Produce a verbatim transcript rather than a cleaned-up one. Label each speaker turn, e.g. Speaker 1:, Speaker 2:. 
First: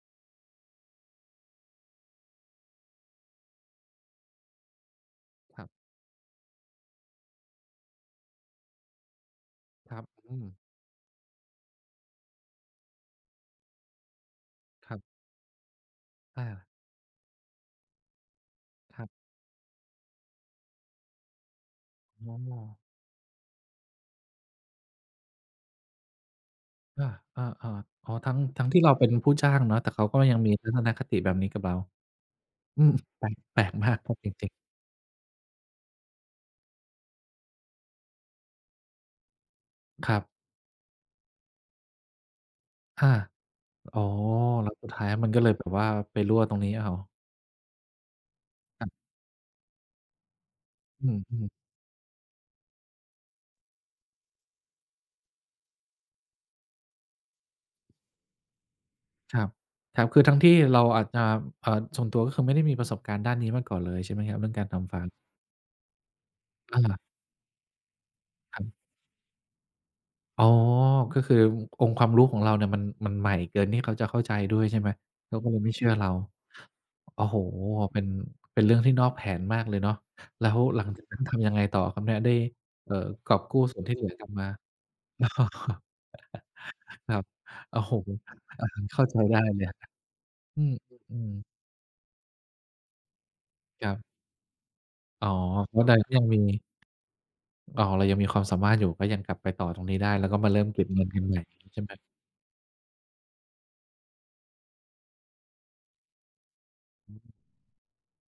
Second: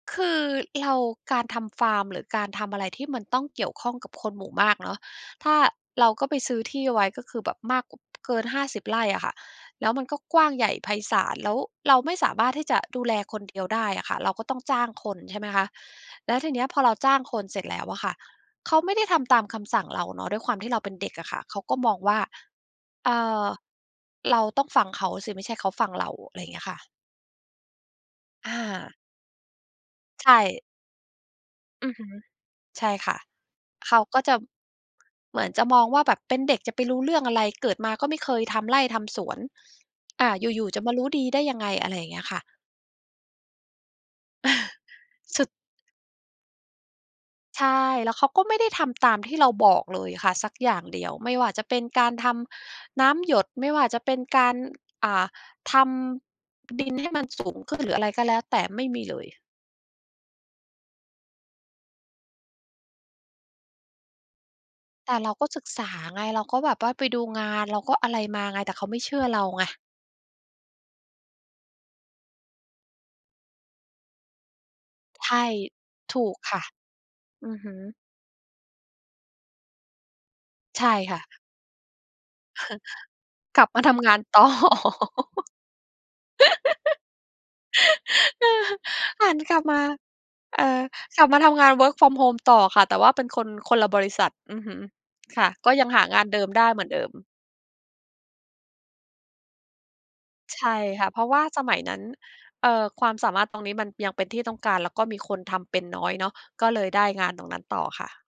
Speaker 1: คือเรา การทำฟาร์ม หรือการทำอะไรที่มันต้องเกี่ยวข้องกับคนหมู่มากเนาะ ถ้า
Speaker 2: ครับ
Speaker 1: เราก็ไปซื้อที่ไว้ก็คือแบบมาก ก เกิน ห้าสิบ ไร่อะค่ะ แล้ว
Speaker 2: คร
Speaker 1: ม
Speaker 2: ั
Speaker 1: ัน
Speaker 2: บ
Speaker 1: ก็
Speaker 2: อ
Speaker 1: ก
Speaker 2: ื
Speaker 1: ว้าง
Speaker 2: ม
Speaker 1: ใหญ่ไพศาล แล้วเราไม่สามารถที่จะดูแลคนเดียวได้อะค่ะ เราก็ต้องจ้าง
Speaker 2: ครับ
Speaker 1: คน ใช่ไหมคะ แล้ว
Speaker 2: เ
Speaker 1: ทีเนี
Speaker 2: ออ
Speaker 1: ้ย พอเราจ้างคนเสร็จแล้วอะค่ะ เขาไม่ไ
Speaker 2: ค
Speaker 1: ด
Speaker 2: ร
Speaker 1: ้
Speaker 2: ับ
Speaker 1: ทำตามคำสั่งเราเนาะ ด้วยความที่เราเป็นเด็กอะค่ะ เขาก็มองว่า
Speaker 2: อ้อ
Speaker 1: เอ่อ เราต้องฟังเขาสิ ไม่ใช่เขาฟังเรา อะไรอย่างเงี้ยค่ะ
Speaker 2: เออ ๆ ๆ อ๋อ ทั้ง
Speaker 1: อ
Speaker 2: ทั้งที่เรา
Speaker 1: า
Speaker 2: เป็นผู้จ้างเนาะ แต่เขาก็
Speaker 1: ใช
Speaker 2: ยังมี
Speaker 1: ่
Speaker 2: ทัศนคติแบบนี้กับเรา
Speaker 1: อือฮึ
Speaker 2: อ
Speaker 1: ใ
Speaker 2: ื
Speaker 1: ช
Speaker 2: ม
Speaker 1: ่ค่ะ
Speaker 2: แปลก แปลกม
Speaker 1: เ
Speaker 2: า
Speaker 1: ข
Speaker 2: ก
Speaker 1: าก็จะ เหมือนจะมองว่าแบบเป็นเด็กจะไปรู้เรื่องอะไร เกิดมาก็ไม่เคยทำไร่ทำสวน
Speaker 2: ครับ
Speaker 1: อ่า อยู่ ๆ จะมารู้ดีได้ยังไง อะไรอย่างเงี้ยค่ะ
Speaker 2: อา อ๋อ แล้วสุดท้ายมัน
Speaker 1: ส
Speaker 2: ก็
Speaker 1: ุ
Speaker 2: เล
Speaker 1: ด
Speaker 2: ยแบบว่าไปรั่วตรงนี้เอา
Speaker 1: ใช่ แล้วเขาก็ไม่ได้ท
Speaker 2: ครับ
Speaker 1: ำตามที่เราบอกเลยค่ะสักอย่างเดี
Speaker 2: อ
Speaker 1: ย
Speaker 2: ื
Speaker 1: ว ไม่ว่
Speaker 2: อ
Speaker 1: า
Speaker 2: ๆ
Speaker 1: จะเป็นการทำน้ำหยด ไม่ว่าจะเป็นการ อ่า ทำดินให้มันสูงขึ้น หรืออะไรก็แล้วแต่ ไม่มีเลย
Speaker 2: ครับ ครับ คือทั้งที่เราอาจจะ เอ่อ ส่วนตัวก็คือไม่ได้มีประสบการณ์ด้านนี้มาก่อนเลยใช่ไหมครับ เรื่องการทำฟาร์
Speaker 1: แต
Speaker 2: ม?
Speaker 1: ่เราก็ศึกษาไง เราก็แบ
Speaker 2: เ
Speaker 1: บว่า
Speaker 2: ออ
Speaker 1: ไปดูงาน เราก็อะไรมาไ
Speaker 2: ค
Speaker 1: ง
Speaker 2: ร
Speaker 1: แต
Speaker 2: ับ
Speaker 1: ่เขาไม่เชื่อเราไง
Speaker 2: อ๋อ ก็คือองค์ความรู้ของเราเนี่ย มัน มันใหม่เกินที่เขาจะเข้าใจด้วย ใช่ไหม
Speaker 1: ใช
Speaker 2: เขา
Speaker 1: ่
Speaker 2: ก็เลยไม่เชื่อเรา
Speaker 1: ถูกค่ะ
Speaker 2: โอ้โฮ
Speaker 1: อือฮึ
Speaker 2: เป็น เป็นเรื่องที่นอกแผนมากเลยเนาะ แล้วหล
Speaker 1: ใช
Speaker 2: ั
Speaker 1: ่
Speaker 2: งจากน
Speaker 1: ค
Speaker 2: ั
Speaker 1: ่
Speaker 2: ้น
Speaker 1: ะ
Speaker 2: ทำยังไงต่อครับเนี่ยได้ เออ กอบกู
Speaker 1: ก
Speaker 2: ้
Speaker 1: ลับ
Speaker 2: ส
Speaker 1: ม
Speaker 2: ่
Speaker 1: า
Speaker 2: วนท
Speaker 1: ท
Speaker 2: ี่เหล
Speaker 1: ำ
Speaker 2: ื
Speaker 1: ง
Speaker 2: อ
Speaker 1: าน
Speaker 2: กลับ
Speaker 1: ต
Speaker 2: ม
Speaker 1: ่อ
Speaker 2: า อ๋อ ครับ โอ้โฮ
Speaker 1: เอ
Speaker 2: อ
Speaker 1: อ
Speaker 2: ่า เข้าใจ
Speaker 1: หั
Speaker 2: ได้
Speaker 1: นกล
Speaker 2: เล
Speaker 1: ับ
Speaker 2: ย
Speaker 1: มา เ
Speaker 2: อ
Speaker 1: อ่
Speaker 2: ือ
Speaker 1: อ
Speaker 2: อื
Speaker 1: กลับมา
Speaker 2: อ
Speaker 1: ทำงาน Work From Home ต่อค่ะ แต่ว่าเป็นคน คนล
Speaker 2: ค
Speaker 1: ะ
Speaker 2: ร
Speaker 1: บ
Speaker 2: ับ
Speaker 1: ริษัท อือฮึ
Speaker 2: อ๋อ
Speaker 1: ค่ะ ก็ยัง
Speaker 2: ก
Speaker 1: หา
Speaker 2: ็
Speaker 1: ง
Speaker 2: ยั
Speaker 1: าน
Speaker 2: ง
Speaker 1: เ
Speaker 2: ม
Speaker 1: ดิมไ
Speaker 2: ี
Speaker 1: ด้เหมือนเดิม
Speaker 2: อ๋อ เรายังมีความสามารถอยู่ ก็ยังกลับไปต่อตรงนี้ได้ แล้วก็มาเร
Speaker 1: ใ
Speaker 2: ิ
Speaker 1: ช
Speaker 2: ่ม
Speaker 1: ่
Speaker 2: เก็บเง
Speaker 1: ค
Speaker 2: ิ
Speaker 1: ่
Speaker 2: น
Speaker 1: ะ เ
Speaker 2: ก
Speaker 1: พ
Speaker 2: ั
Speaker 1: ร
Speaker 2: น
Speaker 1: าะ
Speaker 2: ให
Speaker 1: ว
Speaker 2: ม
Speaker 1: ่
Speaker 2: ่
Speaker 1: าสมั
Speaker 2: ใช
Speaker 1: ย
Speaker 2: ่ไหม?
Speaker 1: นั้น เอ่อ ความสามารถตรงนี้มันยังเป็นที่ต้องการ แล้วก็มีคนทำเป็นน้อยเนาะ ก็เลยได้
Speaker 2: อื
Speaker 1: งาน
Speaker 2: ม
Speaker 1: ตรงนั้นต่อค่ะ